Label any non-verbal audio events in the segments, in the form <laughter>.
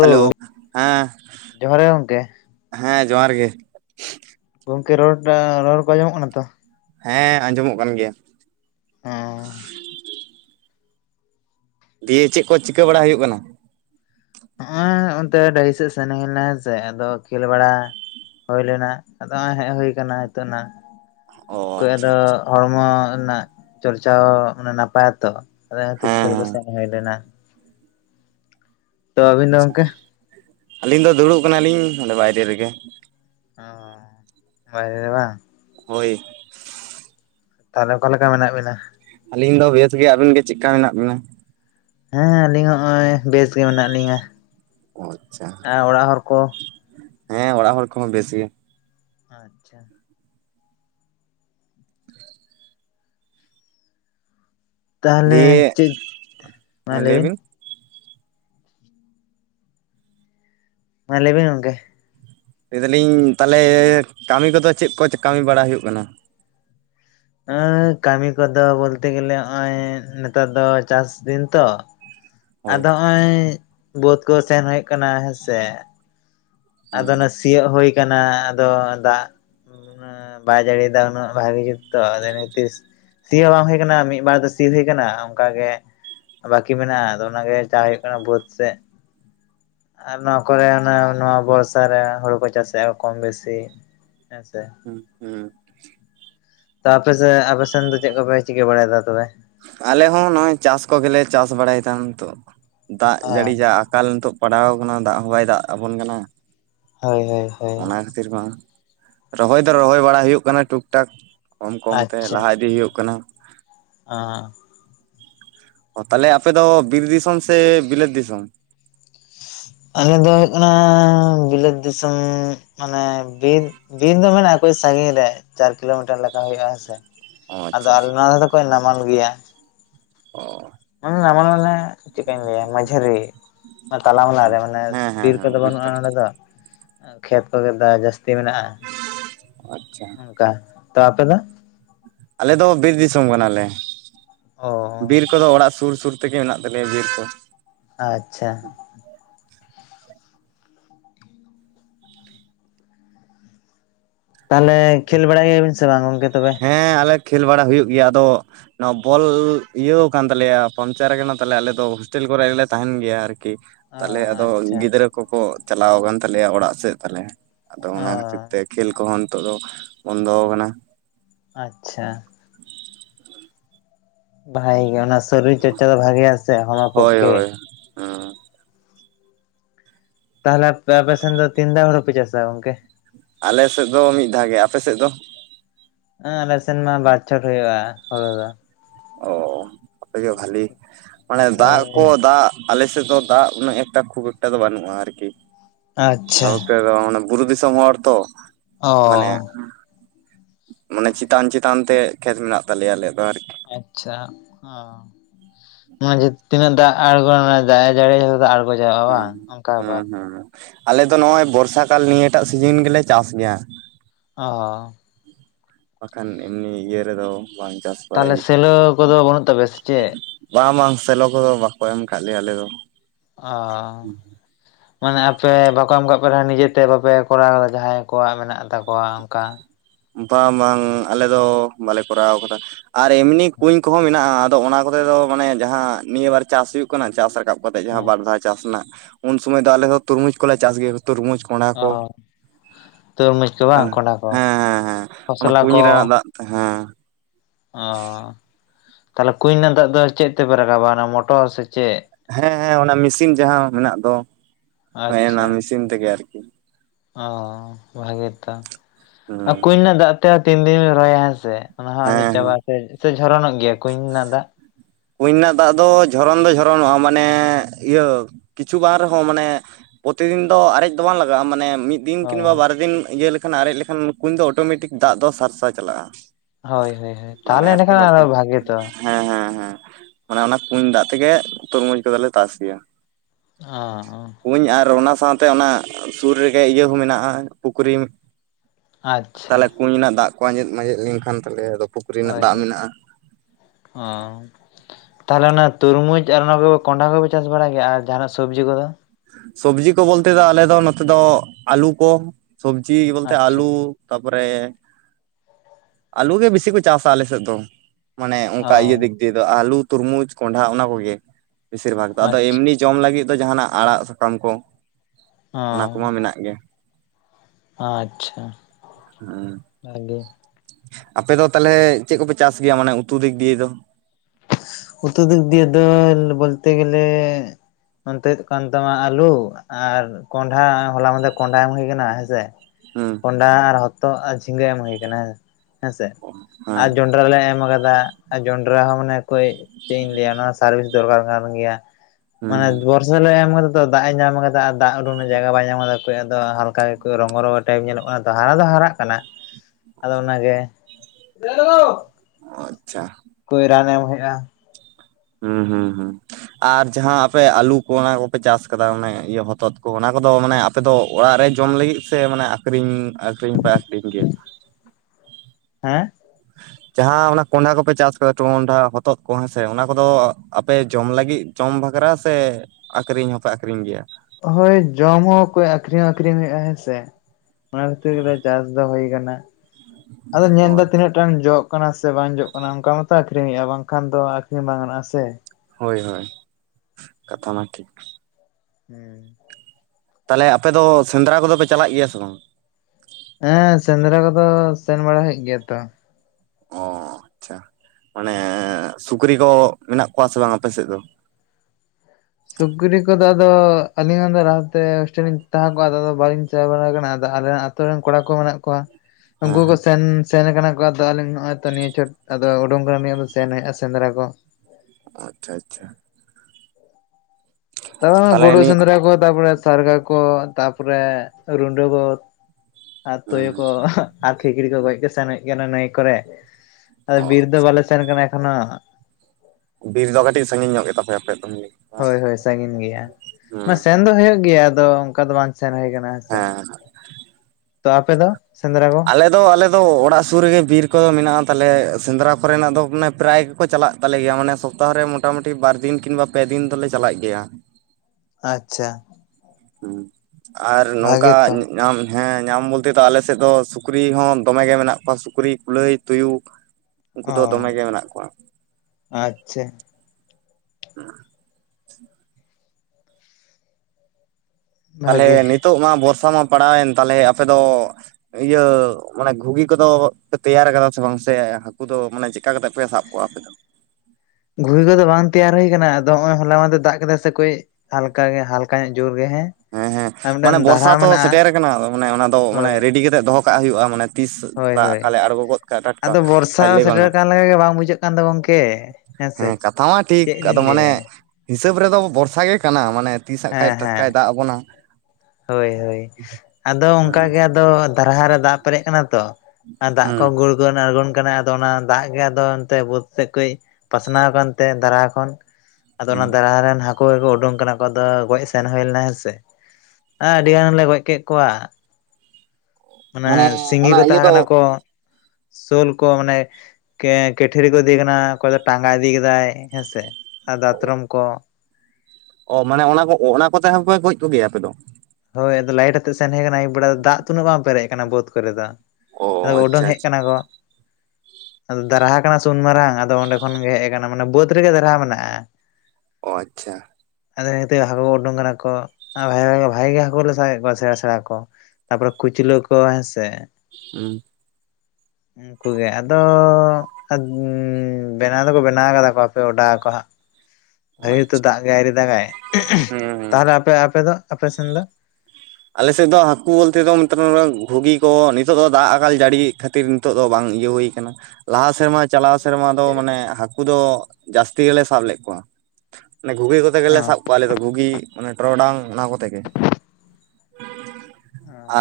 Hello ᱦᱮᱸ ᱡᱚᱦᱟᱨ ᱜᱮ ᱜᱚᱝᱠᱮ ᱦᱮᱸ ᱡᱚᱦᱟᱨ ᱜᱮ, ᱜᱚᱝᱠᱮ ᱨᱚᱲᱴᱟᱜ ᱨᱚᱲ ᱠᱚ ᱟᱸᱡᱚᱢᱚᱜ ᱠᱟᱱᱟ ᱛᱚ᱾ ᱦᱮᱸ ᱟᱸᱡᱚᱢᱚᱜ ᱠᱟᱱ ᱜᱮᱭᱟ᱾ <inaudible> ᱫᱤᱭᱮ ᱪᱮᱫ ᱠᱚ ᱪᱤᱠᱟᱹ ᱵᱟᱲᱟ ᱦᱩᱭᱩᱜ ᱠᱟᱱᱟ? ᱦᱚᱜ ᱚᱭ ᱚᱱᱛᱮ ᱰᱟᱹᱦᱤ ᱥᱮᱫ ᱥᱮᱱ ᱦᱩᱭ ᱞᱮᱱᱟ, ᱦᱮᱸ ᱥᱮ ᱟᱫᱚ ᱠᱷᱮᱞ ᱵᱟᱲᱟ ᱦᱩᱭ ᱞᱮᱱᱟ, ᱟᱫᱚ ᱦᱮᱡ ᱦᱩᱭ ᱟᱠᱟᱱᱟ ᱱᱤᱛᱚᱜ ᱱᱟ᱾ ᱚ ᱦᱳᱭ ᱟᱪᱪᱷᱟ ᱟᱫᱚ ᱟᱪᱪᱷᱟ ᱦᱚᱲᱢᱚ ᱨᱮᱱᱟᱜ ᱪᱚᱨᱪᱟ ᱱᱟᱯᱟᱭᱟ ᱛᱚ᱾ ᱟᱱᱟ ᱠᱷᱟᱹᱛᱤᱨ ᱦᱮᱸ ᱠᱷᱮᱞ ᱠᱚ ᱦᱮᱸ ᱥᱮᱱ ᱦᱩᱭ ᱞᱮᱱᱟ᱾ ᱛᱚ ᱟᱵᱤᱱ ᱫᱚ ᱜᱚᱝᱠᱮ? ᱟᱹᱞᱤᱧ ᱫᱚ ᱫᱩᱲᱩᱵ ᱠᱟᱱᱟᱞᱤᱧ᱾ ᱚᱸᱰᱮ ᱵᱟᱭᱨᱮ ᱨᱮᱜᱮ ᱚᱸᱻ ᱵᱟᱭᱨᱮ ᱵᱟ ᱦᱳᱭ ᱛᱟᱦᱞᱮ ᱚᱠᱟᱞᱮ ᱞᱮᱠᱟ ᱢᱮᱱᱟᱜ ᱵᱤᱱᱟ? ᱟᱹᱞᱤᱧ ᱫᱚ ᱵᱮᱥ ᱜᱮ ᱟᱹᱵᱤᱱ ᱜᱮ ᱪᱮᱫᱠᱟ ᱢᱮᱱᱟᱜ ᱵᱤᱱᱟ? ᱦᱮᱸ ᱟᱹᱞᱤᱧ ᱦᱚᱸᱜ ᱚᱭ ᱵᱮᱥ ᱜᱮ ᱢᱮᱱᱟᱜ ᱞᱤᱧᱟ᱾ ᱚ ᱟᱪᱪᱷᱟ᱾ ᱮ ᱚᱲᱟᱜ ᱦᱚᱲ ᱠᱚ? ᱦᱮᱸ ᱚᱲᱟᱜ ᱦᱚᱲ ᱠᱚᱦᱚ ᱵᱮᱥ ᱜᱮ᱾ ᱟᱪᱪᱷᱟ ᱾ ᱛᱟᱦᱚᱞᱮ ᱫᱤᱭᱮ ᱪᱮᱫ ᱢᱟ ᱦᱮᱸ ᱞᱟᱹᱭ ᱞᱮᱵᱤᱱ? ᱵᱤᱱ ᱢᱟ ᱞᱟᱹᱭ ᱵᱤᱱ ᱜᱚᱝᱠᱮ? ᱞᱟᱹᱭ ᱫᱟᱞᱤᱧ ᱛᱟᱞᱦᱮ ᱠᱟᱹᱢᱤ ᱠᱚᱫᱚ ᱪᱮᱫ ᱠᱚ ᱠᱟᱹᱢᱤ ᱵᱟᱲᱟ ᱦᱳᱭᱳᱜ ᱠᱟᱱᱟ? ᱮᱸᱻ ᱠᱟᱹᱢᱤ ᱠᱚᱫᱚ ᱵᱚᱞᱛᱮ ᱜᱮᱞᱮ ᱱᱚᱜᱼᱚᱭ ᱱᱮᱛᱟᱨ ᱫᱚ ᱪᱟᱥ ᱫᱤᱱ ᱛᱚ ᱾ <inaudible> ᱟᱫᱚ ᱱᱚᱜᱼᱚᱭ ᱵᱟᱹᱫᱽ ᱠᱚ ᱥᱮᱱ ᱦᱩᱭᱩᱜ ᱠᱟᱱᱟ ᱦᱮᱸ ᱥᱮ ᱟᱫᱚ ᱦᱩᱸ ᱚᱱᱟ ᱥᱤᱭᱚᱜ ᱦᱳᱭ ᱠᱟᱱᱟ ᱟᱫᱚ ᱫᱟᱜᱼᱼ ᱩᱱᱟᱹᱜ ᱵᱟᱭ ᱡᱟᱲᱤᱭᱮᱫᱟ ᱩᱱᱟᱹᱜ ᱵᱷᱟᱜᱤ ᱡᱩᱛ ᱛᱚ ᱟᱫᱚ ᱤᱱᱟᱹ ᱠᱷᱟᱛᱤᱨᱼᱼ ᱥᱤ ᱦᱚᱸ ᱵᱟᱝ ᱦᱩᱭ ᱠᱟᱱᱟ ᱢᱤᱫᱵᱟᱨ ᱫᱚ ᱥᱤ ᱦᱳᱭ ᱠᱟᱱᱟ ᱟᱨ ᱚᱱᱠᱟᱜ ᱜᱮ ᱵᱟᱠᱤ ᱢᱮᱱᱟᱜᱼᱟ ᱟᱫᱚ ᱚᱱᱟᱜᱮ ᱪᱟ ᱦᱳᱭᱳᱜ ᱠᱟᱱᱟ ᱵᱟᱹᱫᱽ ᱥᱮᱫ ᱾ ᱟᱨ ᱱᱚᱣᱟ ᱠᱚᱨᱮ ᱱᱚᱣᱟ ᱵᱚᱨᱥᱟ ᱨᱮ ᱦᱩᱲᱩ ᱠᱚ ᱪᱟᱥᱮᱫᱼᱟ ᱠᱚᱢ ᱵᱮᱥᱤ ᱦᱮᱸᱥᱮ ᱾ <unintelligible> ᱛᱚ ᱟᱯᱮᱥᱮᱫ ᱟᱯᱮᱥᱮᱱ ᱫᱚ ᱪᱮᱫ ᱠᱚᱯᱮ ᱪᱤᱠᱟᱹ ᱵᱟᱲᱟᱭᱮᱫᱟ ᱛᱚᱵᱮ? ᱟᱞᱮ ᱦᱚᱸ ᱱᱚᱜᱼᱚᱭ ᱪᱟᱥ ᱠᱚᱜᱮᱞᱮ ᱪᱟᱥ ᱵᱟᱲᱟᱭᱮᱫᱟ ᱱᱤᱛᱚᱜ ᱫᱟᱜ ᱡᱟᱹᱲᱤ ᱚ ᱡᱟ ᱟᱠᱟᱞ ᱱᱤᱛᱚᱜ ᱯᱟᱲᱟᱣ ᱟᱠᱟᱱᱟ ᱫᱟᱜ ᱦᱚᱸ ᱵᱟᱭ ᱫᱟᱜ ᱟᱵᱚᱱ ᱠᱟᱱᱟ ᱾ ᱦᱳᱭ ᱦᱳᱭ ᱾ ᱚᱱᱟ ᱠᱷᱟᱹᱛᱤᱨ ᱢᱟ ᱨᱚᱦᱚᱭ ᱫᱚ ᱨᱚᱦᱚᱭ ᱵᱟᱲᱟ ᱦᱩᱭᱩᱜ ᱠᱟᱱᱟ ᱴᱩᱠ ᱴᱟᱠ ᱾ ᱠᱚᱢ ᱠᱚᱢᱛᱮ ᱟᱪᱪᱷᱟ ᱞᱟᱦᱟ ᱤᱫᱤ ᱦᱩᱭᱩᱜ ᱠᱟᱱᱟ ᱾ <unintelligible> ᱚ ᱛᱟᱦᱚᱞᱮ ᱟᱯᱮ ᱫᱚ ᱵᱤᱨ ᱫᱤᱥᱚᱢ ᱥᱮ ᱵᱤᱞᱟᱹᱛ ᱫᱤᱥᱚᱢ? ᱟᱞᱮ ᱫᱚ ᱦᱩᱭᱩᱜ ᱠᱟᱱᱟ ᱵᱤᱞᱟᱹᱛ ᱫᱤᱥᱚᱢ ᱢᱟᱱᱮ ᱵᱤᱨ ᱵᱤᱨ ᱫᱚ ᱢᱮᱱᱟᱜᱼᱟ ᱠᱟᱹᱡᱽ ᱥᱟᱺᱜᱤᱧ ᱨᱮ ᱪᱟᱨ ᱠᱤᱞᱳᱢᱤᱴᱟᱨ ᱞᱮᱠᱟ ᱦᱩᱭᱩᱜᱼᱟ ᱦᱮᱸᱥᱮ ᱚ ᱾ ᱟᱫᱚ ᱟᱪᱪᱷᱟ ᱟᱠᱮ ᱟᱪᱪᱷᱟ ᱱᱚᱣᱟ ᱫᱷᱟᱨᱮ ᱫᱚᱠᱚ ᱱᱟᱢᱟᱞ ᱜᱮᱭᱟ ᱾ ᱚ ᱾ <unintelligible> ᱱᱟᱢᱟᱞ ᱢᱟᱱᱮ ᱪᱮᱫ ᱠᱟᱹᱧ ᱞᱟᱹᱭᱟ ᱢᱟᱹᱡᱷᱟᱹᱨᱤ ᱾ ᱛᱟᱞᱟ ᱢᱟᱞᱟ ᱚ ᱨᱮ ᱢᱟᱱᱮ ᱦᱮᱸ ᱦᱮᱸ ᱵᱤᱨ ᱦᱮᱸ ᱠᱚᱫᱚ ᱵᱩᱡ ᱵᱟᱹᱱᱩᱜᱼᱟ ᱱᱚᱸᱰᱮ ᱫᱟᱲᱮᱭᱟᱜ ᱫᱚ? ᱠᱷᱮᱛ ᱠᱚᱜᱮ ᱫᱟ ᱡᱟᱹᱥᱛᱤ ᱢᱮᱱᱟᱜᱼᱟ ᱟᱪᱪᱷᱟ ᱚᱱᱠᱟ ᱛᱚ ᱟᱯᱮ ᱫᱚ? ᱟᱞᱮ ᱫᱚ ᱵᱤᱨ ᱫᱤᱥᱚᱢ ᱠᱟᱱᱟᱞᱮ ᱚ ᱵᱤᱨ ᱠᱚᱫᱚ ᱚᱲᱟᱜ ᱥᱩᱨ ᱥᱩᱨ ᱛᱮᱜᱮ ᱢᱮᱱᱟᱜ ᱛᱟᱞᱮᱭᱟ ᱵᱤᱨ ᱠᱚ ᱾ ᱟᱪᱪᱷᱟ ᱾ ᱛᱟᱦᱞᱮ ᱦᱮᱸ ᱟᱞᱮ ᱠᱷᱮᱞ ᱵᱟᱲᱟ ᱦᱩᱭᱩᱜ ᱜᱮᱭᱟ ᱟᱫᱚ ᱱᱚᱣᱟ ᱵᱚᱞ ᱤᱭᱟᱹᱣ ᱠᱟᱱ ᱛᱟᱞᱮᱭᱟ ᱯᱟᱢᱪᱟᱨ ᱠᱟᱱᱟ ᱛᱟᱦᱚᱞᱮ ᱟᱞᱮ ᱫᱚ ᱦᱳᱥᱴᱮᱞ ᱠᱚᱨᱮᱜᱮᱞᱮ ᱛᱟᱦᱮᱱ ᱜᱮᱭᱟ ᱟᱨᱠᱤ ᱚ ᱛᱟᱦᱚᱞᱮ ᱟᱫᱚ ᱟᱪᱪᱷᱟ ᱜᱤᱫᱽᱨᱟᱹ ᱠᱚᱠᱚ ᱪᱟᱞᱟᱣ ᱟᱠᱟᱱ ᱛᱟᱞᱮᱭᱟ ᱚᱲᱟᱜ ᱥᱮᱫ ᱛᱟᱞᱮ ᱟᱫᱚ ᱚᱱᱟ ᱚ ᱠᱷᱟᱹᱛᱤᱨ ᱛᱮ ᱠᱷᱮᱞ ᱠᱚᱦᱚᱸ ᱱᱤᱛᱚᱜ ᱫᱚ ᱵᱚᱱᱫᱚ ᱟᱠᱟᱱᱟ ᱾ ᱟᱪᱪᱷᱟ ᱾ ᱵᱷᱟᱜ ᱜᱮ ᱚᱱᱟ ᱥᱟᱨᱤᱨ ᱪᱚᱨᱪᱟ ᱫᱚ ᱵᱷᱟᱜᱮ ᱟᱥᱮ ᱦᱚᱲᱢᱚ ᱦᱳᱭ ᱯᱚᱠᱠᱷᱮ ᱾ ᱦᱳᱭ ᱦᱩᱸ ᱛᱟᱦᱚᱞᱮ ᱟᱯᱮᱥᱮᱱ ᱫᱚ ᱛᱤᱱ ᱫᱷᱟᱣ ᱦᱩᱲᱩ ᱯᱮ ᱪᱟᱥᱼᱟ ᱜᱚᱝᱠᱮ? ᱟᱞᱮ ᱥᱮᱫ ᱫᱚ ᱢᱤᱫ ᱫᱷᱟᱣ ᱜᱮ ᱾ ᱟᱯᱮ ᱥᱮᱫ ᱫᱚ? ᱮᱸ ᱟᱞᱮ ᱥᱮᱱᱢᱟ ᱵᱟᱨ ᱪᱷᱚᱴ ᱦᱩᱭᱩᱜᱼᱟ ᱦᱩᱲᱩ ᱫᱚ ᱾ ᱚ ᱟᱯᱮᱜᱮ ᱵᱷᱟᱞᱮ ᱢᱟᱱᱮ ᱫᱟᱜ ᱦᱳᱭ ᱠᱚ ᱫᱟᱜ ᱟᱞᱮ ᱥᱮᱫ ᱫᱚ ᱫᱟᱜ ᱩᱱᱟᱹᱜ ᱮᱠᱴᱟ ᱠᱷᱩᱵ ᱮᱠᱴᱟ ᱫᱚ ᱵᱟᱹᱱᱩᱜᱼᱟ ᱟᱨᱠᱤ ᱟᱪᱪᱷᱟ <unintelligible> ᱵᱩᱨᱩ ᱫᱤᱥᱚᱢ ᱦᱚᱲ ᱛᱚ ᱚ ᱢᱟᱱᱮ ᱢᱟᱱᱮ ᱪᱮᱛᱟᱱ ᱪᱮᱛᱟᱱ ᱛᱮ ᱠᱷᱮᱛ ᱢᱮᱱᱟᱜ ᱛᱟᱞᱮᱭᱟ ᱟᱞᱮᱭᱟᱜ ᱫᱚ ᱟᱨᱠᱤ ᱾ ᱟᱪᱪᱷᱟ ᱚᱻ ᱾ ᱤᱱᱟᱹ ᱛᱤᱱᱟᱹᱜ ᱫᱟᱜ ᱟᱬᱜᱚᱱᱟ ᱫᱟᱜ ᱮ ᱡᱟᱹᱲᱤᱭ ᱡᱚᱛᱚ ᱟᱬᱜᱚ ᱪᱟᱵᱟᱜᱼᱟ ᱵᱟᱝ ᱚᱱᱠᱟ ᱵᱮᱯᱟᱨ ᱦᱚᱸ ᱾ ᱟᱞᱮ ᱫᱚ ᱱᱚᱜᱼᱚᱭ ᱵᱚᱨᱥᱟ ᱠᱟᱞ ᱱᱤᱭᱟᱹᱴᱟᱜ ᱥᱤᱡᱤᱱ ᱜᱮᱞᱮ ᱪᱟᱥ ᱜᱮᱭᱟ ᱾ ᱚᱻ ᱾ ᱵᱟᱠᱷᱟᱱ ᱮᱢᱱᱤ ᱤᱭᱟᱹ ᱨᱮᱫᱚ ᱵᱟᱝ ᱪᱟᱥ ᱵᱟᱲᱟᱭ ᱛᱟᱦᱚᱞᱮ ᱦᱩᱭᱩᱜ ᱜᱮᱭᱟ᱾ ᱥᱮᱞᱚ ᱠᱚᱫᱚ ᱵᱟᱹᱱᱩᱜ ᱛᱟᱯᱮᱭᱟ ᱥᱮ ᱪᱮᱫ? ᱵᱟᱝ ᱵᱟᱝ ᱥᱮᱞᱚ ᱠᱚᱫᱚ ᱵᱟᱠᱚ ᱮᱢ ᱟᱠᱟᱫ ᱞᱮᱭᱟ ᱟᱞᱮ ᱫᱚ᱾ ᱟᱻ <inaudible> ᱢᱟᱱᱮ ᱟᱯᱮ ᱵᱟᱠᱚ ᱮᱢ ᱠᱟᱜ ᱯᱮ ᱨᱮ ᱱᱤᱡᱮᱛᱮ ᱵᱟᱯᱮ ᱠᱚᱨᱟᱣ ᱫᱟ ᱡᱟᱦᱟᱸᱭ ᱠᱚᱣᱟᱜ ᱢᱮᱱᱟᱜ ᱛᱟᱠᱚᱣᱟ ᱚᱱᱠᱟ᱾ ᱵᱟ ᱵᱟᱝ ᱟᱞᱮ ᱫᱚ ᱵᱟᱞᱮ ᱠᱚᱨᱟᱣ ᱠᱟᱫᱟ᱾ ᱟᱨ ᱮᱢᱱᱤ ᱠᱩᱧ ᱠᱚᱦᱚᱸ ᱢᱮᱱᱟᱜᱼᱟ᱾ ᱟᱫᱚ ᱚᱱᱟ ᱠᱚᱛᱮ ᱫᱚ ᱢᱟᱱᱮ ᱡᱟᱦᱟᱸ ᱱᱤᱭᱟᱹ ᱵᱟᱨ ᱪᱟᱥ ᱦᱩᱭᱩᱜ ᱠᱟᱱᱟ ᱪᱟᱥ ᱨᱟᱠᱟᱵ ᱡᱟᱦᱟᱸ ᱦᱮᱸ ᱵᱟᱨ ᱫᱷᱟᱣ ᱪᱟᱥ ᱱᱟᱜ ᱩᱱ ᱥᱚᱢᱚᱭ ᱫᱚ ᱟᱞᱮ ᱦᱚᱸ ᱛᱩᱨᱢᱩᱡᱽ ᱠᱚᱞᱮ ᱪᱟᱥ ᱜᱮᱭᱟ ᱛᱩᱨᱢᱩ ᱠᱚᱸᱰᱦᱟ ᱚ ᱠᱚ ᱛᱩᱨᱢᱩᱡᱽ ᱠᱚ ᱵᱟᱝ ᱟᱞᱮ ᱠᱚᱸᱰᱷᱟ ᱠᱚ ᱦᱮᱸ ᱦᱮᱸ᱾ ᱦᱮᱸ ᱚᱱᱟ ᱠᱷᱚᱥᱞᱟ ᱠᱩᱧ ᱠᱚ ᱨᱮᱱᱟᱜ ᱫᱟᱜ ᱛᱮ ᱦᱮᱸ᱾ ᱚ ᱛᱟᱦᱞᱮ ᱠᱩᱧ ᱨᱮᱱᱟᱜ ᱫᱟᱜ ᱫᱚ ᱪᱮᱫ ᱛᱮᱯᱮ ᱨᱟᱠᱟᱵᱟ ᱚᱱᱟ ᱢᱚᱴᱚᱨ ᱥᱮ ᱪᱮᱫ? ᱦᱮᱸ ᱦᱮᱸ ᱚᱱᱟ ᱢᱮᱥᱤᱱ ᱡᱟᱦᱟᱸ ᱢᱮᱱᱟᱜ ᱫᱚ ᱦᱳᱭ ᱚᱱᱟ ᱟᱪᱪᱷᱟ ᱢᱮᱥᱤᱱ ᱛᱮᱜᱮ ᱟᱨᱠᱤ᱾ ᱚ ᱵᱷᱟᱜᱤ ᱛᱚ ᱟᱨ ᱦᱮᱸ ᱠᱩᱧ ᱨᱮᱱᱟᱜ ᱫᱟᱜ ᱛᱮᱦᱚᱸ ᱛᱤᱱ ᱫᱤᱱᱮᱢ ᱨᱚᱦᱚᱭᱟ ᱦᱮᱸᱥᱮ? ᱚᱱᱟ ᱦᱚᱸ ᱟᱸᱡᱮᱫ ᱦᱮᱸ ᱦᱮᱸ ᱪᱟᱵᱟᱜ ᱥᱮ, ᱥᱮ ᱡᱷᱚᱨᱚᱱᱚᱜ ᱜᱮᱭᱟ ᱠᱩᱧ ᱨᱮᱱᱟᱜ ᱫᱟᱜ? ᱠᱩᱧ ᱨᱮᱱᱟᱜ ᱫᱟᱜ ᱫᱚ ᱡᱷᱚᱨᱚᱱ ᱫᱚ ᱡᱷᱚᱨᱚᱱᱚᱜᱼᱟ᱾ ᱢᱟᱱᱮ ᱤᱭᱟᱹ ᱠᱤᱪᱷᱩ ᱵᱟᱝ ᱨᱮᱦᱚᱸ ᱢᱟᱱᱮ ᱯᱨᱚᱛᱤᱫᱤᱱ ᱫᱚ ᱟᱨᱮᱡ ᱫᱚ ᱵᱟᱝ ᱞᱟᱜᱟᱜᱼᱟ ᱢᱟᱱᱮ ᱢᱤᱫ ᱫᱤᱱ ᱚ ᱠᱤᱢᱵᱟ ᱵᱟᱨ ᱫᱤᱱ ᱤᱭᱟᱹ ᱞᱮᱠᱷᱟᱱ ᱟᱨᱮᱡ ᱞᱮᱠᱷᱟᱱ ᱠᱩᱧ ᱫᱚ ᱚᱴᱳᱢᱮᱴᱤᱠ ᱫᱟᱜ ᱫᱚ ᱥᱟᱨᱥᱟ ᱪᱟᱞᱟᱜᱼᱟ᱾ ᱦᱳᱭ ᱦᱳᱭ ᱦᱳᱭ ᱢᱟᱱᱮ ᱛᱟᱦᱚᱞᱮ ᱟᱨᱠᱤ ᱮᱸᱰᱮᱠᱷᱟᱱ ᱟᱨᱚ ᱵᱟᱹᱲᱛᱤ ᱵᱷᱟᱜᱮ ᱛᱚ᱾ ᱦᱮᱸ ᱦᱮᱸ ᱦᱮᱸ ᱢᱟᱱᱮ ᱚᱱᱟ ᱠᱩᱧ ᱫᱟᱜ ᱛᱮᱜᱮ ᱛᱩᱨᱢᱩᱡᱽ ᱠᱚᱫᱚᱞᱮ ᱛᱟᱥ ᱜᱮᱭᱟ᱾ ᱚ-ᱚ᱾ ᱠᱩᱧ ᱟᱨ ᱚᱱᱟ ᱥᱟᱶᱛᱮ ᱚᱱᱟ ᱥᱩᱨ ᱨᱮᱜᱮ ᱤᱭᱟᱹ ᱦᱚᱸ ᱢᱮᱱᱟᱜᱼᱟ ᱯᱩᱠᱷᱨᱤ᱾ ᱟᱪᱪᱷᱟ ᱛᱟᱦᱚᱞᱮ ᱠᱩᱸᱧ ᱨᱮᱱᱟᱜ ᱫᱟᱜ ᱠᱚ ᱟᱸᱡᱮᱫ ᱢᱟᱸᱡᱮᱫ ᱞᱮᱱᱠᱷᱟᱱ ᱛᱟᱦᱚᱞᱮ ᱦᱳᱭ ᱦᱳᱭ ᱚ ᱛᱟᱦᱚᱞᱮ ᱚᱱᱟ ᱛᱩᱨᱢᱩᱡᱽ ᱟᱨ ᱚᱱᱟ ᱠᱚ ᱠᱚᱸᱰᱦᱟ ᱠᱚᱯᱮ ᱪᱟᱥ ᱵᱟᱲᱟᱭ ᱜᱮᱭᱟ ᱟᱨ ᱡᱟᱦᱟᱱᱟᱜ ᱥᱚᱵᱽᱡᱤ ᱠᱚᱫᱚ? ᱥᱚᱵᱽᱡᱤ ᱠᱚ ᱵᱚᱞᱛᱮ ᱫᱚ ᱟᱞᱮ ᱫᱚ ᱱᱚᱛᱮ ᱫᱚ ᱟᱞᱩ ᱠᱚ ᱥᱚᱵᱽᱡᱤ ᱵᱚᱞᱛᱮ ᱟᱪᱪᱷᱟ ᱟᱞᱩ ᱛᱟᱯᱚᱨᱮ ᱟᱹᱞᱩ ᱜᱮ ᱵᱮᱥᱤ ᱠᱚ ᱪᱟᱥᱟ ᱟᱞᱮ ᱥᱮᱫ ᱫᱚ ᱢᱟᱱᱮ ᱚ ᱚᱱᱠᱟ ᱤᱭᱟᱹ ᱫᱤᱠ ᱫᱤᱭᱮ ᱫᱚ ᱟᱞᱩ ᱛᱩᱨᱢᱩᱡᱽ ᱠᱚᱱᱰᱷᱟ ᱚᱱᱟ ᱠᱚᱜᱮ ᱵᱮᱥᱤᱨ ᱵᱷᱟᱜ ᱫᱚ ᱟᱫᱚ ᱟᱪᱪᱷᱟ ᱮᱢᱱᱤ ᱡᱚᱢ ᱞᱟᱹᱜᱤᱫ ᱫᱚ ᱡᱟᱦᱟᱱᱟᱜ ᱟᱲᱟᱜ ᱥᱟᱠᱟᱢ ᱠᱚ ᱚᱱᱟ ᱠᱚᱢᱟ ᱚ ᱢᱮᱱᱟᱜ ᱜᱮ ᱾ ᱟᱪᱪᱷᱟ ᱵᱷᱟᱜᱤ ᱟᱯᱮ ᱫᱚ ᱛᱟᱞᱦᱮ ᱪᱮᱫ ᱠᱚᱯᱮ ᱪᱟᱥ ᱜᱮᱭᱟ ᱢᱟᱱᱮ ᱩᱛᱩ ᱫᱤᱠ ᱫᱤᱭᱮ ᱫᱚ ᱩᱛᱩ ᱫᱤᱠ ᱫᱤᱭᱮ ᱫᱚ ᱵᱚᱞᱛᱮ ᱜᱮᱞᱮ ᱚᱱᱛᱮ ᱦᱩᱭᱩᱜ ᱠᱟᱱ ᱛᱟᱢᱟ ᱟᱞᱩ ᱟᱨ ᱠᱚᱱᱰᱷᱟ ᱦᱚᱞᱟ ᱢᱟᱫᱷᱮᱨ ᱠᱚᱱᱰᱷᱟ ᱮᱢ ᱦᱩᱭ ᱠᱟᱱᱟ ᱦᱮᱸ ᱥᱮ ᱦᱩᱸ ᱠᱚᱱᱰᱷᱟ ᱟᱨ ᱦᱚᱛᱚᱫ ᱟᱨ ᱡᱷᱤᱸᱜᱟᱹ ᱮᱢ ᱦᱩᱭ ᱠᱟᱱᱟ ᱦᱮᱸ ᱦᱮᱸ ᱥᱮ ᱦᱮᱸ ᱟᱨ ᱡᱚᱱᱰᱨᱟ ᱞᱮ ᱮᱢ ᱠᱟᱫᱟ ᱟᱨ ᱡᱚᱱᱰᱨᱟ ᱦᱚᱸ ᱢᱟᱱᱮ ᱦᱳᱭ ᱪᱮᱫ ᱤᱧ ᱞᱟᱹᱭᱟ ᱚᱱᱟ ᱦᱚᱸ ᱥᱟᱨᱵᱷᱤᱥ ᱫᱚᱨᱠᱟᱨ ᱠᱟᱱ ᱜᱮᱭᱟ ᱦᱩᱸ ᱢᱟᱱᱮ ᱵᱚᱨᱥᱟ ᱮᱢ ᱠᱟᱫᱟ ᱛᱚ ᱫᱟᱜ ᱮ ᱧᱟᱢ ᱟᱠᱟᱫᱟ ᱟᱨ ᱫᱟᱜ ᱩᱰᱩᱝ ᱡᱟᱭᱜᱟ ᱵᱟᱭ ᱧᱟᱢ ᱟᱠᱟᱫᱟ ᱟᱫᱚ ᱦᱟᱞᱠᱟ ᱜᱮᱠᱚ ᱨᱚᱝᱜᱚ ᱨᱚᱝᱜᱚ ᱴᱟᱭᱤᱯ ᱧᱮᱞᱚᱜ ᱠᱟᱱᱟ ᱛᱚ ᱦᱟᱨᱟ ᱫᱚ ᱦᱟᱨᱟᱜ ᱠᱟᱱᱟ ᱾ <inaudible> ᱟᱫᱚ ᱚᱱᱟ ᱜᱮ <inaudible> ᱟᱪᱪᱷᱟ ᱠᱚᱭ ᱨᱟᱱ ᱮᱢ ᱦᱩᱭᱩᱜ-ᱟ ᱾ ᱦᱩᱸ ᱦᱩᱸ ᱦᱩᱸ᱾ ᱟᱨ ᱡᱟᱦᱟᱸ ᱟᱯᱮ ᱟᱞᱩ ᱠᱚ ᱚᱱᱟ ᱠᱚᱯᱮ ᱪᱟᱥ ᱠᱟᱫᱟ ᱚᱱᱮ ᱤᱭᱟᱹ ᱦᱚᱛᱚᱫ ᱠᱚ ᱚᱱᱟ ᱠᱚᱫᱚ ᱢᱟᱱᱮ, ᱟᱯᱮᱫᱚ ᱚᱲᱟᱜ ᱨᱮ ᱡᱚᱢ ᱞᱟᱹᱜᱤᱫ ᱥᱮ ᱢᱟᱱᱮ ᱟᱠᱷᱨᱤᱧ ᱟᱹᱠᱷᱨᱤᱧ ᱯᱮ ᱟᱠᱷᱨᱤᱧ ᱜᱮᱭᱟ? ᱦᱮᱸ, ᱡᱟᱦᱟᱸ ᱚᱱᱟ ᱠᱚᱸᱰᱷᱟ ᱠᱚᱯᱮ ᱪᱟᱥ ᱟᱠᱟᱫᱟ ᱴᱚᱦᱚᱱᱰᱟ ᱦᱚᱛᱚᱫ ᱠᱚ ᱦᱮᱸᱥᱮ ᱚᱱᱟ ᱠᱚᱫᱚ ᱟᱯᱮ ᱡᱚᱢ ᱞᱟᱹᱜᱤᱫ? ᱪᱚᱢ ᱵᱟᱠᱷᱨᱟ ᱥᱮ ᱟᱠᱷᱨᱤᱧ ᱦᱚᱸᱯᱮ ᱟᱠᱷᱨᱤᱧ ᱜᱮᱭᱟ? ᱦᱳᱭ ᱡᱚᱢ ᱦᱚᱸ, ᱚᱠᱚᱭ ᱟᱹᱠᱷᱨᱤᱧ ᱦᱚᱸ ᱟᱹᱠᱷᱨᱤᱧ ᱦᱩᱭᱩᱜᱼᱟ ᱦᱮᱸ ᱥᱮ᱾ ᱚᱱᱟ ᱠᱷᱟᱹᱛᱤᱨ ᱜᱮ ᱫᱚ ᱪᱟᱥ ᱫᱚ ᱦᱩᱭ ᱟᱠᱟᱱᱟ᱾ ᱟᱫᱚ ᱧᱮᱞ ᱫᱚ ᱦᱳᱭ ᱛᱤᱱᱟᱹᱜ, <inaudible> ᱡᱚᱜ ᱠᱟᱱᱟ ᱥᱮ ᱵᱟᱝ ᱡᱚᱜ ᱠᱟᱱᱟ ᱚᱱᱠᱟ ᱢᱟᱛᱚ ᱟᱹᱠᱷᱨᱤᱧ ᱦᱩᱭᱩᱜᱼᱟ ᱵᱟᱝᱠᱷᱟᱱ ᱫᱚ ᱟᱹᱠᱷᱨᱤᱧ ᱵᱟᱝ ᱜᱟᱱᱚᱜᱼᱟ ᱥᱮ, ᱦᱳᱭ ᱦᱳᱭ ᱠᱟᱛᱷᱟ ᱢᱟ ᱴᱷᱤᱠ ᱜᱮᱭᱟ ᱦᱮᱸ᱾ ᱛᱟᱞᱦᱮ ᱟᱯᱮ ᱫᱚ ᱥᱮᱸᱫᱽᱨᱟ ᱠᱚᱫᱚ ᱯᱮ ᱪᱟᱞᱟᱜ ᱜᱮᱭᱟ ᱥᱮ ᱵᱟᱝ? ᱦᱮᱸ, ᱥᱮᱸᱫᱽᱨᱟ ᱠᱚᱫᱚ ᱥᱮᱱ ᱵᱟᱲᱟ ᱦᱳᱭᱳᱜ ᱜᱮᱭᱟ ᱛᱚ᱾ ᱚᱸ ᱟᱪᱪᱷᱟ ᱢᱟᱱᱮ ᱥᱩᱠᱨᱤ ᱠᱚ ᱢᱮᱱᱟᱜ ᱠᱚᱣᱟ ᱥᱮ ᱵᱟᱝ ᱟᱯᱮ ᱥᱮᱫ ᱫᱚ? ᱥᱩᱠᱨᱤ ᱠᱚᱫᱚ ᱟᱫᱚ ᱟᱹᱞᱤᱧᱫᱚ ᱞᱟᱦᱟᱛᱮ ᱦᱳᱥᱴᱮᱞ ᱞᱤᱧ ᱛᱟᱦᱮᱸ ᱠᱚᱜᱼᱟ ᱟᱫᱚ ᱵᱟᱹᱞᱤᱧ ᱪᱟᱞᱟᱣ ᱵᱟᱲᱟ ᱟᱠᱟᱱᱟ ᱟᱫᱚ ᱟᱞᱮᱨᱮᱱ, ᱟᱛᱩ ᱨᱮᱱ ᱠᱚᱲᱟ ᱠᱚ ᱢᱮᱱᱟᱜ ᱠᱚᱣᱟ, <inaudible> ᱩᱱᱠᱩ ᱠᱚ ᱥᱮᱱ, ᱥᱮᱱ ᱠᱟᱱᱟ ᱠᱚ ᱟᱫᱚ ᱟᱞᱤᱧ ᱦᱚᱸᱜᱼᱚᱭ ᱛᱚ ᱱᱤᱭᱟᱹ ᱪᱷᱚᱴ ᱟᱫᱚ ᱩᱰᱩᱝ ᱠᱟᱱᱟ ᱞᱤᱧ ᱟᱫᱚ ᱥᱮᱱ ᱦᱩᱭᱩᱜ-ᱟ ᱥᱮᱸᱫᱽᱨᱟ ᱠᱚ, ᱟᱪᱪᱷᱟ ᱟᱪᱪᱷᱟ᱾ <inaudible> ᱛᱟᱦᱚᱞᱮ ᱜᱩᱰᱩ ᱱᱤᱭᱟᱹ ᱥᱮᱸᱫᱽᱨᱟ ᱠᱚ ᱛᱯᱚᱨᱮ ᱥᱟᱨᱜᱟ ᱠᱚ ᱛᱟᱯᱚᱨᱮ ᱨᱩᱱᱰᱟᱹ ᱠᱚ᱾ ᱟᱨ ᱛᱳᱭᱳ ᱦᱩᱸ ᱠᱚ ᱟᱨ ᱠᱷᱤᱠᱲᱤ ᱠᱚ ᱜᱚᱡᱽ ᱠᱚ ᱥᱮᱱ ᱦᱩᱭᱩᱜ ᱜᱮᱭᱟ ᱚᱱᱟ ᱱᱟᱹᱭ ᱠᱚᱨᱮ᱾ ᱟᱨ ᱚ ᱵᱤᱨ ᱫᱚ ᱵᱟᱞᱮ ᱥᱮᱱ ᱟᱠᱟᱱᱟ ᱮᱠᱷᱚᱱ ᱦᱚᱸ᱾ ᱵᱤᱨ ᱫᱚ ᱠᱟᱹᱴᱤᱡ ᱥᱟᱺᱜᱤᱧ ᱧᱚᱜ ᱜᱮ ᱛᱟᱯᱮ ᱟᱯᱮ ᱫᱚᱢ ᱦᱳᱭ ᱦᱳᱭ ᱥᱟᱺᱜᱤᱧ ᱜᱮᱭᱟ, ᱥᱮᱱ ᱫᱚ ᱦᱩᱭᱩᱜ ᱜᱮᱭᱟ ᱟᱫᱚ ᱚᱱᱠᱟ ᱫᱚ ᱵᱟᱝ ᱥᱮᱱ ᱦᱩᱭ ᱟᱠᱟᱱᱟ᱾ ᱦᱮᱸ ᱛᱚ ᱟᱯᱮ ᱫᱚ ᱥᱮᱸᱫᱽᱨᱟ ᱠᱚ? ᱟᱞᱮᱫᱚ ᱟᱞᱮᱫᱚ ᱚᱲᱟᱜ ᱥᱩᱨ ᱨᱮᱜᱮ ᱵᱤᱨ ᱠᱚᱫᱚ ᱢᱮᱱᱟᱜᱼᱟ ᱛᱟᱞᱮ ᱥᱮᱸᱫᱽᱨᱟ ᱠᱚᱨᱮᱱᱟᱜ ᱫᱚ ᱢᱟᱱᱮ ᱯᱨᱟᱭ, ᱠᱚ ᱪᱟᱞᱟᱜ ᱛᱟᱞᱮ ᱜᱮᱭᱟ᱾ ᱢᱟᱱᱮ ᱥᱚᱯᱛᱟᱦ ᱨᱮ ᱢᱚᱴᱟᱢᱩᱴᱤ ᱵᱟᱨ ᱫᱤᱱ ᱠᱤᱱᱵᱟ ᱯᱮ ᱫᱤᱱ ᱫᱚᱞᱮ ᱪᱟᱞᱟᱜ ᱜᱮᱭᱟ᱾ ᱟᱪᱪᱷᱟ᱾ ᱦᱩᱸ ᱟᱨ ᱱᱚᱝᱠᱟ ᱵᱷᱟᱜᱮ ᱛᱚ ᱧᱟᱢ, ᱦᱮᱸ ᱧᱟᱢ ᱵᱚᱞᱛᱮ ᱫᱚ ᱟᱞᱮᱥᱮᱫ ᱫᱚ ᱥᱩᱠᱨᱤ ᱦᱚᱸ ᱫᱚᱢᱮ ᱜᱮ ᱢᱮᱱᱟᱜ ᱠᱚᱣᱟ ᱥᱩᱠᱨᱤ ᱠᱩᱞᱟᱹᱭ ᱛᱩᱭᱩ᱾ ᱩᱱᱠᱩ ᱚ ᱫᱚ ᱫᱚᱢᱮ ᱜᱮ ᱢᱮᱱᱟᱜ ᱠᱚᱣᱟ᱾ ᱟᱪᱪᱷᱟ᱾ <inaudible> ᱛᱟᱞᱦᱮ ᱵᱷᱟᱜᱮ ᱱᱤᱛᱚᱜ ᱢᱟ ᱵᱚᱨᱥᱟ ᱢᱟ ᱯᱟᱲᱟᱣᱮᱱ ᱛᱟᱞᱦᱮ ᱟᱯᱮ ᱫᱚ, ᱤᱭᱟᱹ ᱢᱟᱱᱮ ᱜᱷᱩᱜᱤ ᱠᱚᱫᱚ ᱯᱮ ᱛᱮᱭᱟᱨ ᱠᱟᱫᱟ ᱥᱮ ᱵᱟᱝ? ᱥᱮ ᱦᱟᱹᱠᱩ ᱫᱚ ᱢᱟᱱᱮ ᱪᱮ ᱪᱮᱠᱟ ᱠᱟᱛᱮ ᱯᱮ ᱥᱟᱵ ᱠᱚᱣᱟ ᱟᱯᱮ ᱫᱚ? ᱜᱷᱩᱨᱤ ᱠᱚᱫᱚ ᱵᱟᱝ ᱛᱮᱭᱟᱨ ᱦᱩᱭ ᱟᱠᱟᱱᱟ ᱟᱫᱚ ᱦᱚᱸᱜ ᱚᱭ ᱦᱚᱞᱟ ᱢᱟᱫᱮᱨ ᱫᱟᱜ ᱠᱮᱫᱟ ᱥᱮ ᱠᱚᱭᱼᱼ ᱦᱟᱞᱠᱟ ᱜᱮ ᱦᱟᱞᱠᱟ ᱧᱚᱜ ᱡᱳᱨ ᱜᱮ ᱦᱮᱸ ᱦᱮᱸ ᱦᱮᱸ ᱟᱨ ᱢᱤᱫᱴᱮᱱ ᱢᱟᱱᱮ ᱵᱚᱨᱥᱟ ᱫᱟᱨᱦᱟ ᱛᱚ ᱢᱮᱱᱟᱜᱼᱟ ᱥᱮᱴᱮᱨ ᱟᱠᱟᱱᱟ ᱢᱟᱱᱮ ᱚᱱᱟ ᱫᱚ ᱢᱟᱱᱮ ᱦᱳᱭ ᱨᱮᱰᱤ ᱠᱟᱛᱮᱜ ᱫᱚᱦᱚ ᱠᱟᱜ ᱦᱩᱭᱩᱜᱼᱟ ᱢᱟᱱᱮ, ᱛᱤᱥ ᱦᱳᱭ ᱫᱟᱜ ᱦᱳᱭ ᱟᱠᱟᱞᱮ ᱟᱲᱜᱚ ᱜᱚᱫ ᱠᱟᱜ-ᱟ ᱴᱟᱴᱠᱟ ᱠᱷᱟᱡ ᱞᱟᱹᱭ ᱵᱟᱝᱟ᱾ ᱞᱮ ᱜᱮ ᱵᱟᱝ ᱵᱩᱡᱷᱟᱹᱜ ᱠᱟᱱ ᱫᱚ ᱜᱚᱝᱠᱮ᱾ ᱦᱮᱸᱥᱮ ᱦᱮᱸ ᱠᱟᱛᱷᱟ ᱢᱟ ᱴᱷᱤᱠ ᱪᱮᱫ ᱟᱫᱚ ᱞᱤᱧ ᱢᱟᱱᱮ, ᱞᱟᱹᱭᱟ ᱦᱤᱥᱟᱹᱵᱽ ᱨᱮᱫᱚ ᱵᱷᱚᱨᱥᱟ ᱜᱮ ᱠᱟᱱᱟ ᱢᱟᱱᱮ ᱛᱤᱥᱟᱸᱜ ᱠᱷᱟᱡ ᱦᱮᱸ ᱦᱮᱸ ᱴᱟᱴᱠᱟᱭ ᱫᱟᱜ ᱟᱵᱚᱱᱟ᱾ ᱦᱳᱭ ᱦᱳᱭ, ᱟᱫᱚ ᱚᱱᱠᱟ ᱦᱮᱸ ᱜᱮ ᱟᱫᱚ ᱫᱷᱟᱨᱦᱟ ᱨᱮ ᱫᱟᱜ ᱯᱮᱨᱮᱡ ᱟᱠᱟᱱᱟ ᱛᱚ᱾ ᱟᱨ ᱫᱟᱜ ᱦᱮᱸ ᱠᱚ ᱜᱩᱲ ᱜᱟᱹᱱ ᱟᱬᱜᱳᱚᱱ ᱠᱟᱱᱟ ᱟᱫᱚ ᱚᱱᱟ ᱫᱟᱜ ᱜᱮ ᱟᱫᱚ ᱚᱱᱛᱮ ᱵᱟᱹᱫ ᱥᱮᱫ ᱠᱷᱚᱡ ᱯᱟᱥᱱᱟᱣ ᱟᱠᱟᱱᱛᱮ ᱫᱟᱨᱦᱟ ᱠᱷᱚᱱ, ᱟᱫᱚ ᱚᱱᱟ ᱦᱮᱸ ᱫᱟᱨᱦᱟ ᱨᱮᱱ ᱦᱟᱹᱠᱩ ᱜᱮᱠᱚ ᱩᱰᱩᱝ ᱠᱟᱱᱟ ᱠᱚ ᱟᱫᱚ ᱜᱚᱡ ᱥᱮᱱ ᱦᱩᱭ ᱞᱮᱱᱟ ᱦᱮᱸᱥᱮ᱾ ᱦᱮᱸ ᱟᱹᱰᱤ ᱜᱟᱱ ᱞᱮ ᱜᱚᱡ ᱠᱮᱫ ᱠᱚᱣᱟ᱾ ᱢᱟᱱᱮ ᱥᱤᱸᱜᱤ ᱚᱱᱟ ᱠᱚ ᱤᱭᱟᱹ ᱛᱟᱦᱮᱸ ᱫᱚ ᱠᱟᱱᱟ ᱠᱚ᱾ ᱥᱳᱞ ᱠᱚ ᱢᱟᱱᱮ ᱠᱮ ᱠᱮᱴᱷᱤᱨᱤ ᱠᱚ ᱤᱫᱤᱭ ᱠᱟᱱᱟ‌ ᱠᱚᱭ ᱫᱚ ᱴᱟᱸᱜᱟ ᱤᱫᱤ‌ ᱠᱟᱫᱟᱭ᱾ ᱮ ᱦᱮᱸ ᱥᱮ ᱟᱨ ᱫᱟᱛᱨᱚᱢ ᱠᱚ᱾ ᱚ ᱢᱟᱱᱮ ᱚᱱᱟ ᱠᱚ ᱚᱱᱟ ᱠᱚᱛᱮ ᱦᱚᱸᱯᱮ ᱜᱚᱡ ᱠᱚᱜᱮᱭᱟ ᱟᱯᱮ ᱫᱚ? ᱦᱳᱭ ᱟᱫᱚ ᱞᱟᱭᱤᱴ ᱟᱛᱮᱜ ᱥᱮᱱ ᱦᱩᱭ ᱠᱟᱱᱟ ᱟᱹᱭᱩᱵ ᱵᱮᱲᱟ ᱫᱚ ᱫᱟᱜ ᱛᱚ ᱩᱱᱟᱹᱜ ᱵᱟᱝ ᱯᱮᱨᱮᱡ ᱟᱠᱟᱱᱟ ᱵᱟᱹᱛᱷ ᱠᱚᱨᱮ ᱫᱚ᱾ ᱚ ᱟᱫᱚ ᱟᱪᱪᱷᱟ ᱚᱰᱚᱝ ᱦᱮᱡ ᱟᱪᱪᱷᱟ ᱠᱟᱱᱟ ᱠᱚ᱾ <inaudible> ᱫᱟᱨᱦᱟ ᱠᱟᱱᱟ ᱥᱮ ᱩᱱ ᱢᱟᱨᱟᱝ ᱟᱫᱚ ᱚᱸᱰᱮ ᱠᱷᱚᱱ ᱜᱮ ᱦᱮᱡ ᱟᱠᱟᱱᱟ ᱢᱟᱱᱮ ᱵᱟᱹᱛᱷ ᱨᱮᱜᱮ ᱫᱟᱨᱦᱟ ᱢᱮᱱᱟᱜ-ᱟ᱾ ᱚ ᱟᱪᱪᱷᱟ᱾ ᱟᱫᱚ ᱮ ᱦᱤᱸᱛᱩᱜ ᱦᱟᱠᱩ ᱩᱰᱩᱝ ᱠᱟᱱᱟ ᱠᱚ ᱱᱟ ᱵᱷᱟᱜᱮ ᱜᱮ ᱵᱟ ᱵᱷᱟᱜᱮ ᱜᱮ ᱦᱟᱹᱠᱩ ᱞᱮ ᱥᱟᱵᱮᱫ ᱠᱚᱣᱟ ᱥᱮ ᱟᱥᱬᱟ ᱠᱚ ᱛᱟᱯᱚᱨᱮ ᱠᱩᱪᱞᱟᱹ ᱠᱚ ᱦᱮᱸᱥᱮ᱾ ᱩᱸ᱾ ᱮᱸ ᱩᱱᱠᱩᱩ ᱜᱮ ᱟᱫᱚ ᱟᱫᱽ ᱵᱮᱱᱟᱣ ᱫᱚᱠᱚ ᱵᱮᱱᱟᱣ ᱠᱟᱫᱟ ᱠᱚ ᱟᱯᱮ ᱚᱰᱟᱣ ᱠᱚ ᱦᱟᱸᱜ᱾ ᱚ ᱵᱷᱟᱜᱤ ᱜᱮ ᱱᱤᱛᱩᱜ ᱟᱪᱪᱷᱟ ᱫᱟᱜ ᱜᱮ ᱟᱣᱨᱤ ᱫᱟᱜᱟᱭ ᱦᱩᱸ ᱦᱩᱸ ᱛᱟᱦᱚᱞᱮ ᱟᱯᱮ ᱟᱯᱮ ᱫᱚ ᱟᱯᱮ ᱥᱮᱱ ᱫᱚ? ᱟᱞᱮ ᱥᱮᱜ ᱫᱚ ᱦᱟᱠᱩ ᱵᱩᱞᱛᱮ ᱫᱚ ᱢᱚ ᱱᱚᱛᱮ ᱚ ᱜᱩᱜᱤ ᱠᱚ ᱱᱤᱛᱚᱜ ᱫᱚ ᱫᱟᱜ ᱟᱠᱟᱞ ᱡᱟᱲᱤ ᱠᱷᱟ ᱛᱤᱨ ᱱᱤᱛᱚᱜ ᱫᱚ ᱵᱟᱝ ᱤᱭᱟᱹ ᱦᱩᱭ ᱟᱠᱟᱱᱟ ᱞᱟᱦᱟ ᱥᱮᱨᱢᱟ ᱪᱟᱞᱟᱣ ᱥᱮ ᱥᱮᱨᱢᱟ ᱫᱚ ᱢᱟᱱᱮ ᱦᱟᱠᱩ ᱫᱚ ᱡᱟᱹᱥᱛᱤ ᱜᱮᱞᱮ ᱥᱟᱵ ᱞᱮᱜ ᱠᱚᱣᱟ ᱢᱟᱱᱮ ᱜᱷᱩᱜᱤ ᱠᱚᱛᱮ ᱚ ᱜᱮᱞᱮ ᱚ ᱥᱟᱵ ᱟᱞᱮ ᱫᱚ ᱜᱩᱜᱤ ᱢᱟᱱᱮ ᱴᱚᱨᱚ ᱰᱟᱝ ᱚᱱᱟ ᱠᱚᱛᱮ ᱜᱮ᱾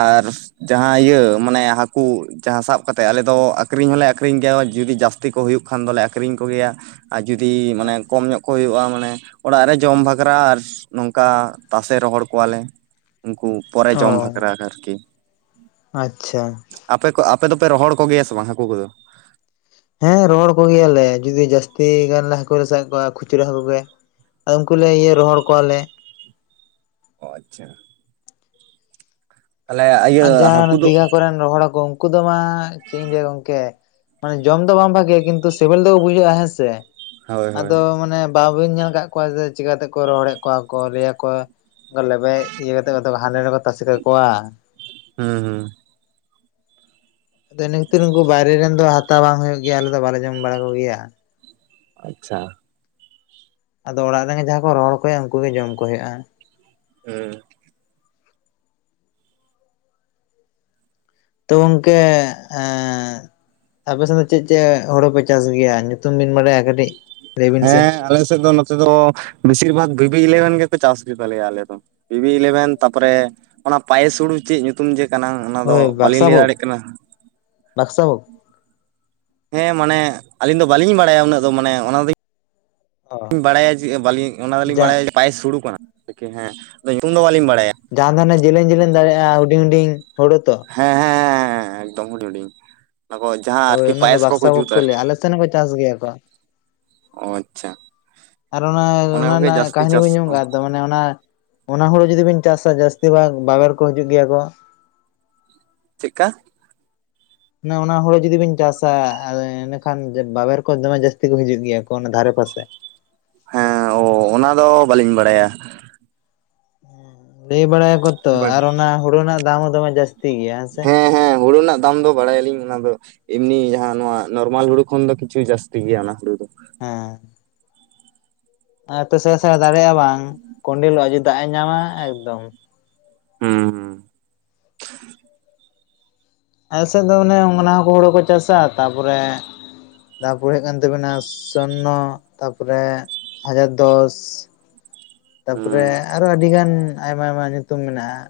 ᱟᱨ ᱡᱟᱦᱟᱸ ᱤᱭᱟᱹ ᱢᱟᱱᱮ ᱦᱟᱠᱩ ᱡᱟᱦᱟᱸ ᱥᱟᱵ ᱠᱟᱛᱮᱜ ᱟᱞᱮ ᱫᱚ ᱟᱠᱨᱤᱧ ᱦᱚᱸᱞᱮ ᱟᱠᱷᱨᱤᱧ ᱜᱮᱭᱟ ᱡᱩᱫᱤ ᱡᱟᱥ ᱛᱤ ᱠᱚ ᱦᱩᱭᱩᱜ ᱠᱷᱟᱱ ᱫᱚᱞᱮ ᱟᱠᱷᱨᱤᱧ ᱠᱚᱜᱮᱭᱟ ᱟᱨ ᱡᱩᱫᱤ ᱢᱟᱱᱮ ᱠᱚ ᱟᱪᱪᱷᱟ ᱧᱚᱜ ᱠᱚ ᱦᱩᱭᱩᱜ-ᱟ ᱢᱟᱱᱮ ᱚᱲᱟᱜ ᱨᱮ ᱡᱚᱢ ᱵᱟᱠᱷᱨᱟ ᱟᱨᱥ ᱱᱚᱝᱠᱟ ᱛᱟᱥᱮ ᱨᱚᱦᱚᱲ ᱠᱚᱣᱟᱞᱮ᱾ ᱩᱱᱠᱩ ᱯᱚᱨᱮ ᱚ ᱡᱚᱢ ᱵᱟᱠᱷᱨᱟ ᱟᱠᱟᱨ ᱠᱤ᱾ ᱟᱪᱪᱷᱟ᱾ ᱟᱯᱮ ᱠᱚ ᱟᱯᱮ ᱫᱚ ᱯᱮ ᱨᱚᱦᱚᱲ ᱠᱚ ᱜᱮᱭᱟ ᱥᱮ ᱵᱟᱝ ᱦᱟᱠᱩ ᱠᱩ ᱫᱚ? ᱦᱮᱸ ᱨᱚᱲ ᱠᱚ ᱜᱮᱭᱟ ᱞᱮ ᱡᱩᱫᱤ ᱡᱟᱹᱥᱛᱤ ᱜᱟᱱ ᱞᱮ ᱦᱟᱠᱩ ᱞᱮ ᱥᱟᱵ ᱠᱚᱣᱟ ᱠᱷᱩᱪᱨᱟᱹ ᱦᱟᱸᱠᱩ ᱜᱮ᱾ ᱟᱨ ᱩᱱᱠᱩ ᱞᱮ ᱤᱭᱟᱹ ᱨᱚᱦᱚᱲ ᱠᱚᱣᱟᱞᱮ᱾ ᱚ ᱟᱪᱪᱷᱟ᱾ ᱛᱟᱦᱚᱞᱮ ᱟᱨ ᱤᱭᱟᱹ ᱡᱟᱦᱟᱸ ᱦᱟᱹᱠᱩ ᱫᱚ ᱱᱟᱹᱫᱤᱜᱷᱟ ᱠᱚᱨᱮᱱ ᱨᱚᱦᱚᱲ ᱦᱟᱹᱠᱚ ᱩᱝᱠᱩ ᱫᱚ ᱢᱟ ᱪᱮᱜ ᱤᱧ ᱞᱟᱹᱭᱟ ᱜᱚᱝᱠᱮ ᱢᱟᱱᱮ ᱡᱚᱢ ᱫᱚ ᱵᱟᱝ ᱵᱷᱟᱜᱮᱭᱟ ᱠᱤᱱᱛᱩ ᱥᱤᱵᱤᱞ ᱫᱚ ᱵᱩᱡᱷᱟᱹᱜ-ᱟ ᱦᱮᱸ ᱥᱮ᱾ ᱦᱳᱭ ᱦᱳᱭ ᱟᱫᱚ ᱢᱟᱱᱮ ᱵᱟᱵᱟᱤᱱ ᱧᱮᱞ ᱠᱟᱜ ᱠᱚᱣᱟ ᱡᱮ ᱪᱤᱠᱟ ᱛᱮᱠᱚ ᱨᱚᱦᱚᱲᱮᱜ ᱠᱚᱣᱟ ᱠᱚ ᱞᱟᱹᱭᱟ ᱠᱚ᱾ ᱚᱱᱠᱟ ᱞᱮᱵᱮᱡ ᱤᱭᱟᱹ ᱠᱟᱛᱮᱜ ᱦᱟᱱᱰᱮ ᱱᱟᱱᱰᱮ ᱠᱚ ᱛᱟᱥᱮ ᱠᱟᱠᱚᱣᱟ᱾ ᱦᱩᱸ ᱦᱩᱸ᱾ ᱟᱫᱚ ᱤᱱᱟᱹ ᱠᱷᱟᱹᱛᱤᱨ ᱩᱱᱠᱩ ᱵᱟᱭᱨᱮ ᱨᱮᱱ ᱫᱚ ᱦᱟᱛᱟᱣ ᱵᱟᱝ ᱦᱩᱭᱩᱜ ᱜᱮᱭᱟ ᱟᱞᱮ ᱫᱚ ᱵᱟᱞᱮ ᱡᱚᱢ ᱵᱟᱲᱟ ᱠᱚ ᱜᱮᱭᱟ᱾ ᱟᱪᱪᱷᱟ᱾ ᱟᱫᱚ ᱚᱲᱟᱜ ᱨᱮᱱ ᱜᱮ ᱡᱟᱦᱟᱸ ᱠᱚ ᱨᱚᱦᱚᱲ ᱦᱚ ᱠᱚᱭᱟ ᱩᱱᱠᱩ ᱜᱮ ᱡᱚᱢ ᱠᱚ ᱦᱩᱭᱩᱜ-ᱟ᱾ ᱩᱸ ᱛᱚ ᱜᱚᱝᱠᱮ ᱮᱸᱜ ᱟᱯᱮ ᱥᱮᱱ ᱫᱚ ᱪᱮᱜ ᱪᱮᱜ ᱦᱩᱲᱩ ᱯᱮ ᱪᱟᱥ ᱜᱮᱭᱟ ᱧᱩᱛᱩᱢ ᱵᱤᱱ ᱵᱟᱲᱟᱭᱟ ᱠᱟᱹᱴᱤᱡ? ᱞᱟᱹᱭ ᱵᱤᱱ ᱥᱮ ᱦᱮᱸ ᱟᱞᱮ ᱥᱮᱜ ᱫᱚ ᱱᱚᱛᱮ ᱫᱚ ᱵᱮᱥᱤᱨ ᱵᱷᱟᱜᱽ ᱵᱷᱤᱵᱤ ᱞᱤᱭᱟᱱ ᱜᱮᱠᱚ ᱪᱟᱥ ᱜᱮ ᱛᱟᱞᱮᱭᱟ ᱟᱞᱮ ᱫᱚ᱾ ᱵᱤᱵᱤ ᱤᱞᱮᱵᱷᱮᱱ ᱛᱟᱯᱚᱨᱮ ᱚᱱᱟ ᱯᱟᱭᱮᱥ ᱦᱩᱲᱩ ᱪᱮᱜ ᱧᱩᱛᱩᱢ ᱡᱮ ᱠᱟᱱᱟ ᱚᱱᱟ ᱫᱚ ᱵᱟᱞᱤᱧ ᱞᱟᱹᱭ ᱫᱟᱲᱮᱜ ᱠᱟᱱᱟ᱾ ᱵᱟᱠᱥᱟᱣ᱾ ᱦᱮᱸ ᱢᱟᱱᱮ ᱟᱞᱤᱧ ᱫᱚ ᱵᱟᱞᱤᱧ ᱵᱟᱲᱟᱭᱟ ᱩᱱᱟᱹᱜ ᱫᱚ ᱢᱟᱱᱮ ᱚᱱᱟ ᱫᱩᱧ ᱚ ᱩᱸ ᱵᱟᱲᱟᱭᱟ ᱡᱮ ᱵᱟᱞᱤᱧ ᱚᱱᱟ ᱫᱚᱞᱤᱧ ᱡᱟᱜ ᱵᱟᱲᱟᱭᱟ ᱡᱮ ᱯᱟᱭᱮᱥ ᱦᱩᱲᱩ ᱠᱟᱱᱟ ᱟᱨᱠᱤ ᱦᱮᱸ ᱟᱫᱚ ᱧᱩᱛᱩᱢ ᱫᱚ ᱵᱟᱞᱤᱧ ᱵᱟᱲᱟᱭᱟ᱾ ᱡᱟᱦᱟᱸ ᱫᱷᱟᱱᱮ ᱡᱮᱞᱮᱧ ᱡᱮᱞᱮᱧ ᱫᱟᱲᱮᱜ-ᱟ ᱦᱩᱰᱤᱧ ᱦᱩᱰᱤᱧ ᱦᱳᱲᱩ ᱛᱚ᱾ ᱦᱮᱸ ᱦᱮᱸ ᱦᱮᱸ ᱦᱮᱸ ᱮᱠᱫᱚᱢ ᱦᱩᱰᱤᱧ ᱦᱩᱰᱤᱧ ᱚᱱᱟ ᱠᱚ ᱡᱟᱦᱟᱸ ᱟᱨᱠᱤ ᱫᱚ ᱯᱟᱭᱮᱥ ᱠᱚᱠᱚ ᱵᱟᱠᱥᱟ ᱵᱷᱳᱜᱽ ᱡᱩᱛᱟ ᱟᱨᱠᱤ᱾ ᱞᱟᱹᱭᱟ ᱟᱞᱮ ᱛᱮ ᱚᱱᱟ ᱠᱚ ᱪᱟᱥ ᱜᱮᱭᱟ ᱠᱚ᱾ ᱚ ᱟᱪᱪᱷᱟ ᱟᱨ ᱚᱱᱟ ᱚᱱᱟ ᱠᱚᱜᱮ ᱨᱮᱱᱟᱜ ᱡᱟᱹᱥᱛᱤ ᱠᱟᱦᱱᱤ ᱪᱟᱥ ᱵᱤᱱ ᱧᱚᱢ ᱠᱚ ᱠᱟᱜ ᱛᱚ ᱢᱟᱱᱮ ᱚᱱᱟ ᱚᱱᱟ ᱦᱩᱲᱩ ᱡᱩᱫᱤ ᱵᱤᱱ ᱪᱟᱥᱟ ᱡᱟᱹᱥᱛᱤ ᱵᱷᱟᱜ ᱵᱟᱵᱮᱨ ᱠᱚ ᱦᱤᱡᱩᱜ ᱜᱮᱭᱟ ᱠᱚ᱾ ᱪᱤᱜ ᱠᱟ? ᱢᱟᱱᱮ ᱚᱱᱟ ᱦᱩᱲᱩ ᱡᱩᱫᱤ ᱵᱤᱱ ᱪᱟᱥᱟ ᱟᱫᱚ ᱮᱸᱰᱮᱠᱷᱟᱱ ᱵᱟᱵᱮᱨ ᱠᱚ ᱫᱚᱢᱮ ᱡᱟᱹᱥᱛᱤ ᱠᱚ ᱦᱤᱡᱩᱜ ᱜᱮᱭᱟ ᱠᱚ ᱚᱱᱟ ᱫᱷᱟᱨᱮ ᱯᱟᱥᱮ᱾ ᱦᱮᱸ ᱚᱸ ᱚᱱᱟ ᱫᱚ ᱵᱟᱹᱞᱤᱧ ᱵᱟᱲᱟᱭᱟ᱾ ᱞᱟᱹᱭ ᱵᱟᱲᱟᱭᱟᱠᱚ ᱛᱚ ᱟᱨ ᱚᱱᱟ ᱦᱩᱲᱩ ᱨᱮᱱᱟᱜ ᱫᱟᱢ ᱦᱚᱸ ᱫᱚᱢᱮ ᱡᱟᱹᱥ ᱦᱮᱸ ᱦᱮᱸ ᱦᱩᱲᱩ ᱨᱮᱱᱟᱜ ᱫᱟᱢ ᱫᱚ ᱵᱟᱲᱟᱭᱟᱞᱤᱧ᱾ ᱚᱱᱟ ᱫᱚ ᱮᱢᱱᱤ ᱡᱟᱦᱟᱸ ᱱᱚᱣᱟ ᱱᱚᱨᱢᱟᱞ ᱦᱩᱲᱩ ᱠᱷᱚᱱ ᱫᱚ ᱠᱤᱪᱷᱩ ᱡᱟᱹᱥᱛᱤ ᱜᱮᱭᱟ, ᱚᱱᱟ ᱦᱩᱲᱩ ᱫᱚ᱾ ᱦᱮᱸᱻ ᱮᱛᱚ ᱥᱮᱻ ᱥᱮᱬᱟ ᱫᱟᱨᱮᱜ-ᱟ ᱵᱟᱝ ᱠᱚᱸᱰᱮᱞᱚᱜ-ᱟ ᱡᱩᱫᱤ ᱫᱟᱜ ᱮ ᱧᱟᱢᱟ ᱮᱠᱫᱚᱢ ᱦᱩᱸ ᱦᱩᱸ ᱟᱞᱮ ᱥᱮᱫ ᱫᱚ ᱚᱱᱮ ᱚᱱᱟ ᱱᱟᱠᱳ ᱦᱩᱲᱩ ᱠᱚ ᱪᱟᱥᱟ ᱛᱟᱨᱯᱚᱨᱮ ᱛᱟᱯᱚᱨᱮ ᱦᱩᱭᱩᱜ ᱠᱟᱱ ᱛᱟᱵᱮᱱᱟ ᱥᱚᱱᱱᱚ ᱛᱟᱯᱚᱨᱮ ᱦᱟᱡᱟᱨ ᱫᱚᱥ <inaudible> ᱦᱩᱸ ᱛᱟᱯᱚᱨᱮ ᱟᱨᱚ ᱟᱹᱰᱤ ᱜᱟᱱ ᱟᱭᱢᱟ ᱟᱭᱢᱟ ᱧᱩᱛᱩᱢ ᱢᱮᱱᱟᱜ-ᱟ᱾